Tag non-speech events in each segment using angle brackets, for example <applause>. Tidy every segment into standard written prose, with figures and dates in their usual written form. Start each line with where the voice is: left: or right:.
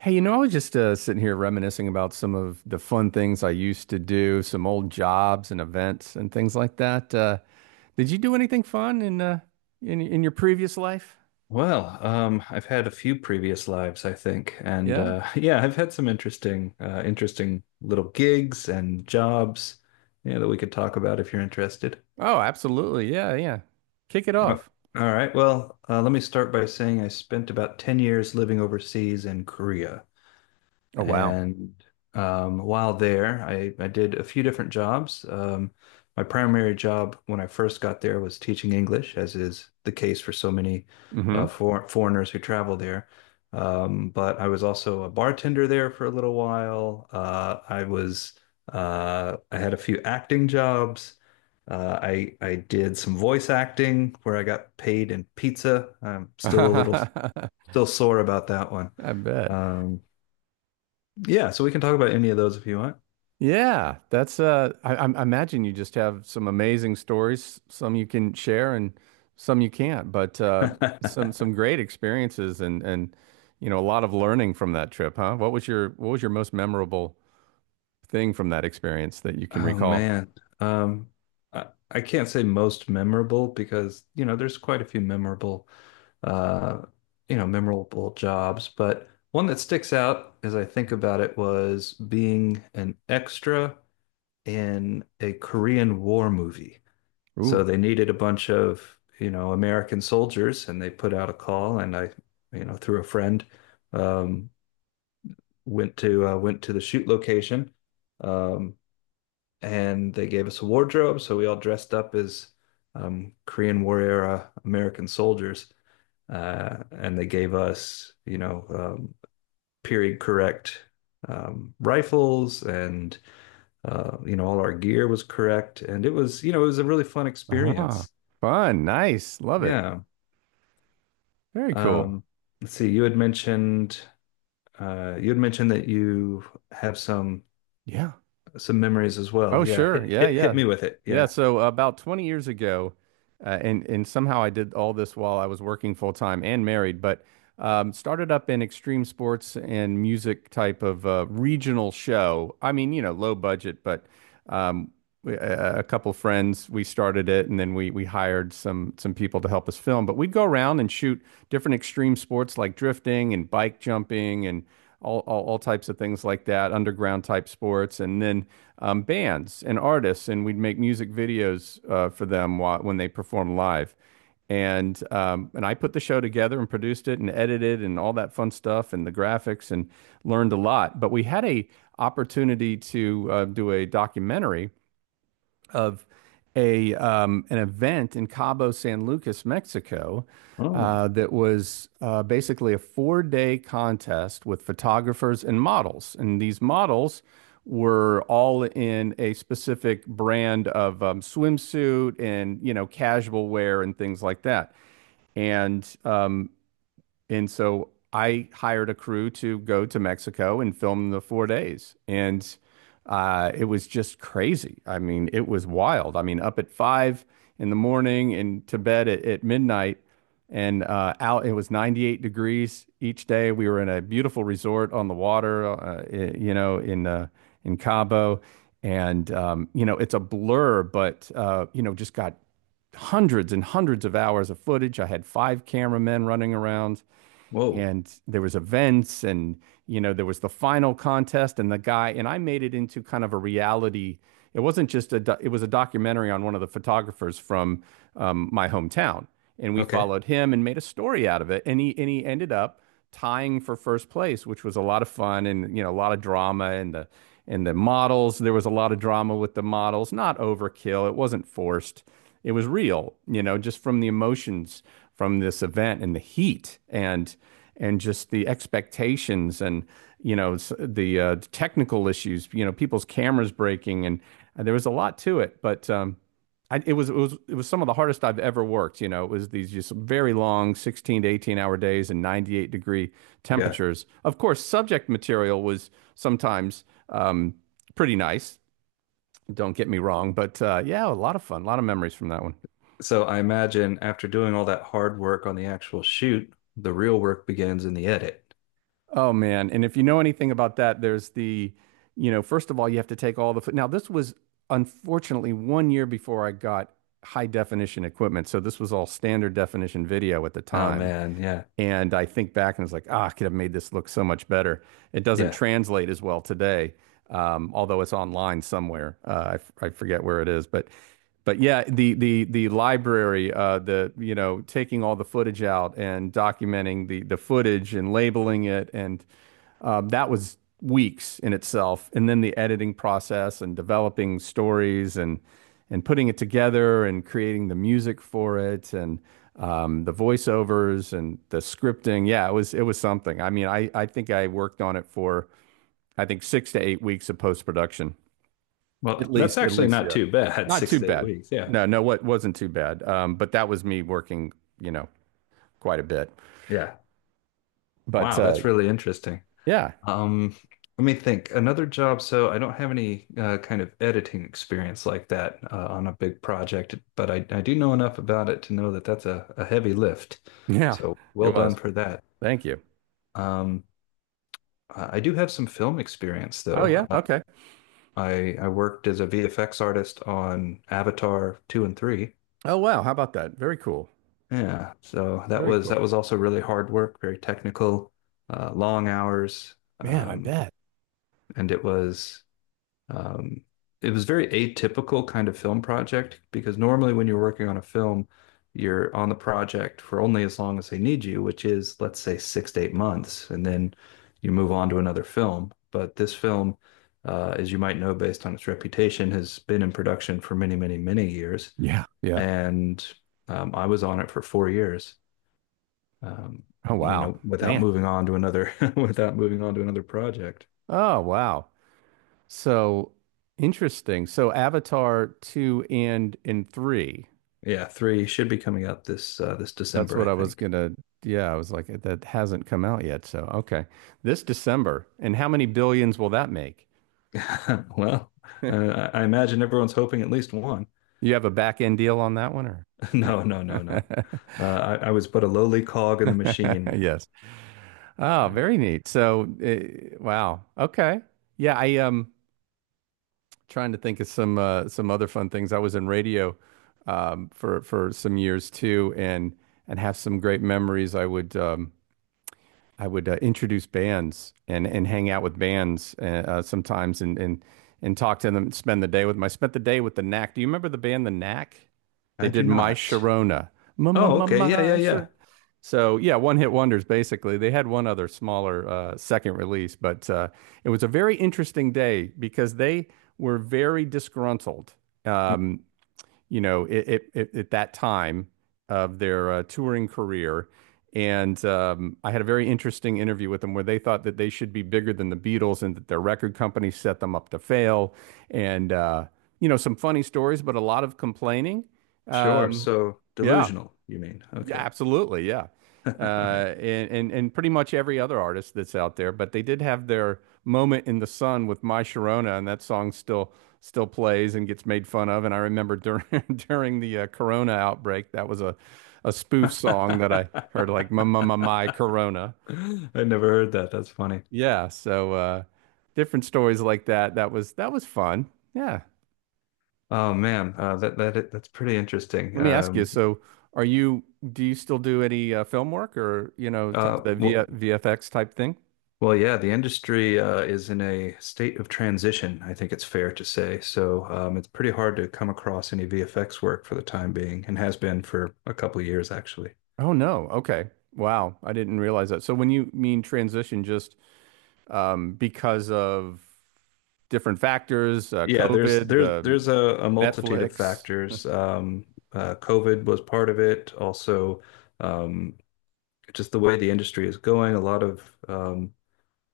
right: Hey, you know, I was just sitting here reminiscing about some of the fun things I used to do, some old jobs and events and things like that. Did you do anything fun in in your previous life?
left: I've had a few previous lives, I think, and
right: Yeah.
left: <laughs> yeah, I've had some interesting, interesting little gigs and jobs, yeah, that we could talk about if you're interested.
right: Oh, absolutely. Yeah, yeah. Kick it
left: Oh,
right: off.
left: all right. Let me start by saying I spent about 10 years living overseas in Korea.
right: Oh, wow.
left: And while there, I did a few different jobs. My primary job when I first got there was teaching English, as is the case for so many
right: Mm-hmm.
left: for foreigners who travel there. But I was also a bartender there for a little while. I had a few acting jobs. I did some voice acting where I got paid in pizza. I'm still a little
right: <laughs>
left: still sore about that one.
right: I bet.
left: Um, yeah, so we can talk about any of those if you want.
right: Yeah, that's I imagine you just have some amazing stories, some you can share and some you can't, but some
left: <laughs>
right: some great experiences and and a lot of learning from that trip, huh? What was your most memorable thing from that experience that you can
left: Oh
right: recall?
left: man. Um I can't say most memorable because, you know, there's quite a few memorable uh you know, memorable jobs, but one that sticks out as I think about it was being an extra in a Korean War movie. So
right: Ooh.
left: they needed a bunch of, you know, American soldiers and they put out a call and I, you know, through a friend, um went to went to the shoot location, um, and they gave us a wardrobe, so we all dressed up as Korean War era American soldiers, and they gave us, you know, period correct rifles, and you know, all our gear was correct, and it was, you know, it was a really fun
right: Ah,
left: experience.
right: fun, nice, love it.
left: Yeah.
right: Very cool.
left: Um, let's see, you had mentioned that you have
right: Yeah.
left: some memories as
right: Oh,
left: well. Yeah,
right: sure.
left: hit
right: Yeah,
left: hit hit
right: yeah.
left: me with it.
right: Yeah,
left: Yeah.
right: so about 20 years ago, and somehow I did all this while I was working full time and married, but started up in extreme sports and music type of regional show. I mean, you know, low budget, but um, we, a couple friends we started it, and then we hired some people to help us film, but we'd go around and shoot different extreme sports like drifting and bike jumping and all types of things like that, underground type sports. And then bands and artists, and we'd make music videos for them when they perform live. And I put the show together and produced it and edited and all that fun stuff and the graphics, and learned a lot. But we had a opportunity to do a documentary of a an event in Cabo San Lucas, Mexico,
left: Oh,
right: that was basically a 4 day contest with photographers and models, and these models were all in a specific brand of swimsuit, and you know, casual wear and things like that. And um, and so I hired a crew to go to Mexico and film the 4 days. And it was just crazy. I mean, it was wild. I mean, up at five in the morning and to bed at midnight. And it was 98 degrees each day. We were in a beautiful resort on the water, you know, in Cabo. And you know, it's a blur, but you know, just got hundreds and hundreds of hours of footage. I had five cameramen running around,
left: Whoa.
right: and there was events, and you know, there was the final contest, and the guy and I made it into kind of a reality. It wasn't just a it was a documentary on one of the photographers from my hometown, and we
left: Okay.
right: followed him and made a story out of it, and he ended up tying for first place, which was a lot of fun. And you know, a lot of drama, and the models. There was a lot of drama with the models, not overkill. It wasn't forced. It was real, you know, just from the emotions from this event and the heat and just the expectations and you know the technical issues. You know, people's cameras breaking, and there was a lot to it, but I, it was it was some of the hardest I've ever worked. You know, it was these just very long 16 to 18 hour days and 98-degree
left: Yeah.
right: temperatures. Of course, subject material was sometimes um, pretty nice. Don't get me wrong, but yeah, a lot of fun, a lot of memories from that one.
left: So I imagine after doing all that hard work on the actual shoot, the real work begins in the edit.
right: Oh man! And if you know anything about that, there's you know, first of all, you have to take all the. Now this was unfortunately 1 year before I got high definition equipment, so this was all standard definition video at the
left: Oh
right: time.
left: man, yeah.
right: And I think back and it's like, ah, I could have made this look so much better. It doesn't
left: Yeah.
right: translate as well today, although it's online somewhere. I forget where it is, but yeah, the library, the, you know, taking all the footage out and documenting the footage and labeling it, and that was weeks in itself. And then the editing process and developing stories, and putting it together, and creating the music for it, and the voiceovers and the scripting. Yeah, it was something. I mean, I think I worked on it for I think 6 to 8 weeks of post production at
left: Well, that's
right: least. At
left: actually
right: least,
left: not
right: yeah,
left: too bad. <laughs>
right: not
left: Six
right: too
left: to eight
right: bad.
left: weeks. Yeah.
right: No, no, what wasn't too bad. But that was me working, you know, quite a bit.
left: Yeah.
right: But
left: Wow, that's really interesting.
right: yeah,
left: Um, Let me think. Another job. So I don't have any kind of editing experience like that on a big project, but I do know enough about it to know that that's a heavy lift.
right: <laughs> yeah,
left: So well
right: it
left: done
right: was.
left: for that.
right: Thank you.
left: Um, I do have some film experience
right: Oh
left: though.
right: yeah,
left: Uh,
right: okay.
left: I I worked as a VFX artist on Avatar 2 and 3.
right: Oh wow, how about that? Very cool.
left: Yeah, so that
right: Very
left: was
right: cool.
left: that was also really hard work, very technical, long hours,
right: Man, I bet.
left: and Um, it was very atypical kind of film project because normally when you're working on a film, you're on the project for only as long as they need you, which is, let's say, 6 to 8 months, and then you move on to another film. But this film, as you might know, based on its reputation, has been in production for many, many, many years,
right: Yeah. Yeah.
left: and I was on it for 4 years. Um,
right: Oh
left: you
right: wow.
left: know, without
right: Man.
left: moving on to another, <laughs> without moving on to another project.
right: Oh wow. So interesting. So Avatar 2 and 3.
left: Yeah, three should be coming out this this
right: That's
left: December, I
right: what I was
left: think.
right: gonna yeah, I was like, that hasn't come out yet. So okay. This December. And how many billions will that make?
left: <laughs> Well, I imagine everyone's hoping at least one. <laughs>
right: You have a back end deal on that one or?
left: No, no, no, no.
right: <laughs>
left: Uh, I was but a lowly cog in the machine.
right: Yes. Oh,
left: Yeah.
right: very neat. Wow. Okay. Yeah, I trying to think of some other fun things. I was in radio for some years too, and have some great memories. I would introduce bands and hang out with bands sometimes and talk to them. Spend the day with them. I spent the day with the Knack. Do you remember the band the Knack? They
left: I do
right: did My
left: not.
right: Sharona. Ma ma
left: Oh,
right: ma
left: okay. Yeah,
right: ma
left: yeah, yeah.
right: Sharona. So yeah, one hit wonders basically. They had one other smaller second release, but it was a very interesting day because they were very disgruntled,
left: Mm,
right: um, you know, at that time of their touring career. And I had a very interesting interview with them, where they thought that they should be bigger than the Beatles, and that their record company set them up to fail. And, you know, some funny stories, but a lot of complaining.
left: sure.
right: Um,
left: So
right: yeah,
left: delusional, you mean?
right: yeah,
left: Okay.
right: absolutely. Yeah.
left: <laughs> All right.
right: And, and pretty much every other artist that's out there, but they did have their moment in the sun with My Sharona, and that song still plays and gets made fun of. And I remember during <laughs> during the Corona outbreak, that was a
left: <laughs>
right: spoof
left: I
right: song that I heard like my Corona.
left: never heard that. That's funny.
right: Yeah, so different stories like that. That was fun. Yeah.
left: Oh man, that that's pretty interesting.
right: Let me ask you. So, are you, do you still do any film work, or you know, type
left: Uh,
right: of the v
left: well,
right: VFX type thing?
left: Well, yeah, the industry is in a state of transition, I think it's fair to say. So it's pretty hard to come across any VFX work for the time being, and has been for a couple of years actually.
right: Oh no. Okay. Wow. I didn't realize that. So when you mean transition, just because of different factors,
left: Yeah, there's
right: COVID,
left: there's
right: the
left: there's a multitude of
right: Netflix.
left: factors. COVID was part of it. Also, um, just the way the industry is going, a lot of um,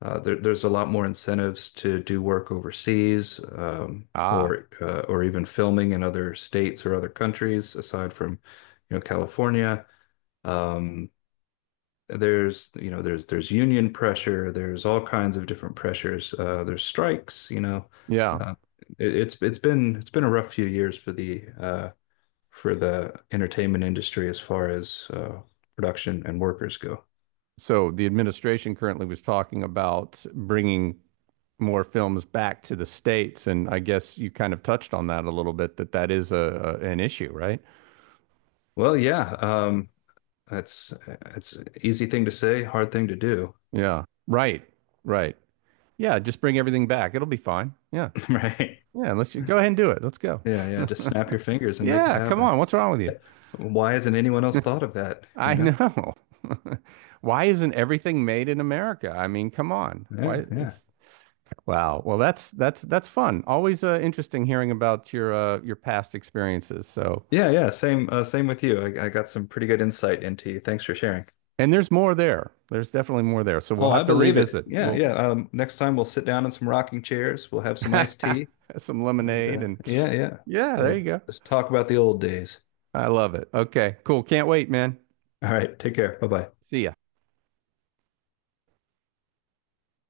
left: There's a lot more incentives to do work overseas,
right: Ah,
left: or even filming in other states or other countries aside from, you know, California. Um, there's you know there's union pressure. There's all kinds of different pressures. There's strikes. You know,
right: yeah.
left: uh, it's been a rough few years for the entertainment industry as far as production and workers go.
right: So the administration currently was talking about bringing more films back to the States, and I guess you kind of touched on that a little bit, that that is a an issue, right?
left: Well, yeah. That's it's easy thing to say, hard thing to do,
right: Yeah. Right. Right. Yeah. Just bring everything back. It'll be fine. Yeah.
left: <laughs> right?
right: Yeah, go ahead and do it. Let's go.
left: Yeah, yeah. Just snap
right: <laughs>
left: your fingers and make it
right: Yeah, come
left: happen.
right: on. What's wrong with you?
left: Yeah. Why hasn't anyone else thought of that? You
right: I
left: know?
right: know. <laughs> Why isn't everything made in America? I mean, come on.
left: Yeah,
right: Why
left: yeah,
right: it's wow. Well, that's fun. Always interesting hearing about your past experiences. So,
left: yeah, yeah. Same, same with you. I got some pretty good insight into you. Thanks for sharing.
right: and there's more there. There's definitely more there. So we'll
left: Oh, I
right: have to
left: believe it.
right: revisit.
left: Yeah,
right: We'll
left: yeah. Next time we'll sit down in some rocking chairs. We'll have some iced tea,
right: <laughs> some
left: and
right: lemonade and
left: yeah, yeah.
right: yeah, there you
left: We'll
right: go.
left: just talk about the old days.
right: I love it. Okay, cool. Can't wait, man.
left: All right. Take care. Bye bye.
right: See ya.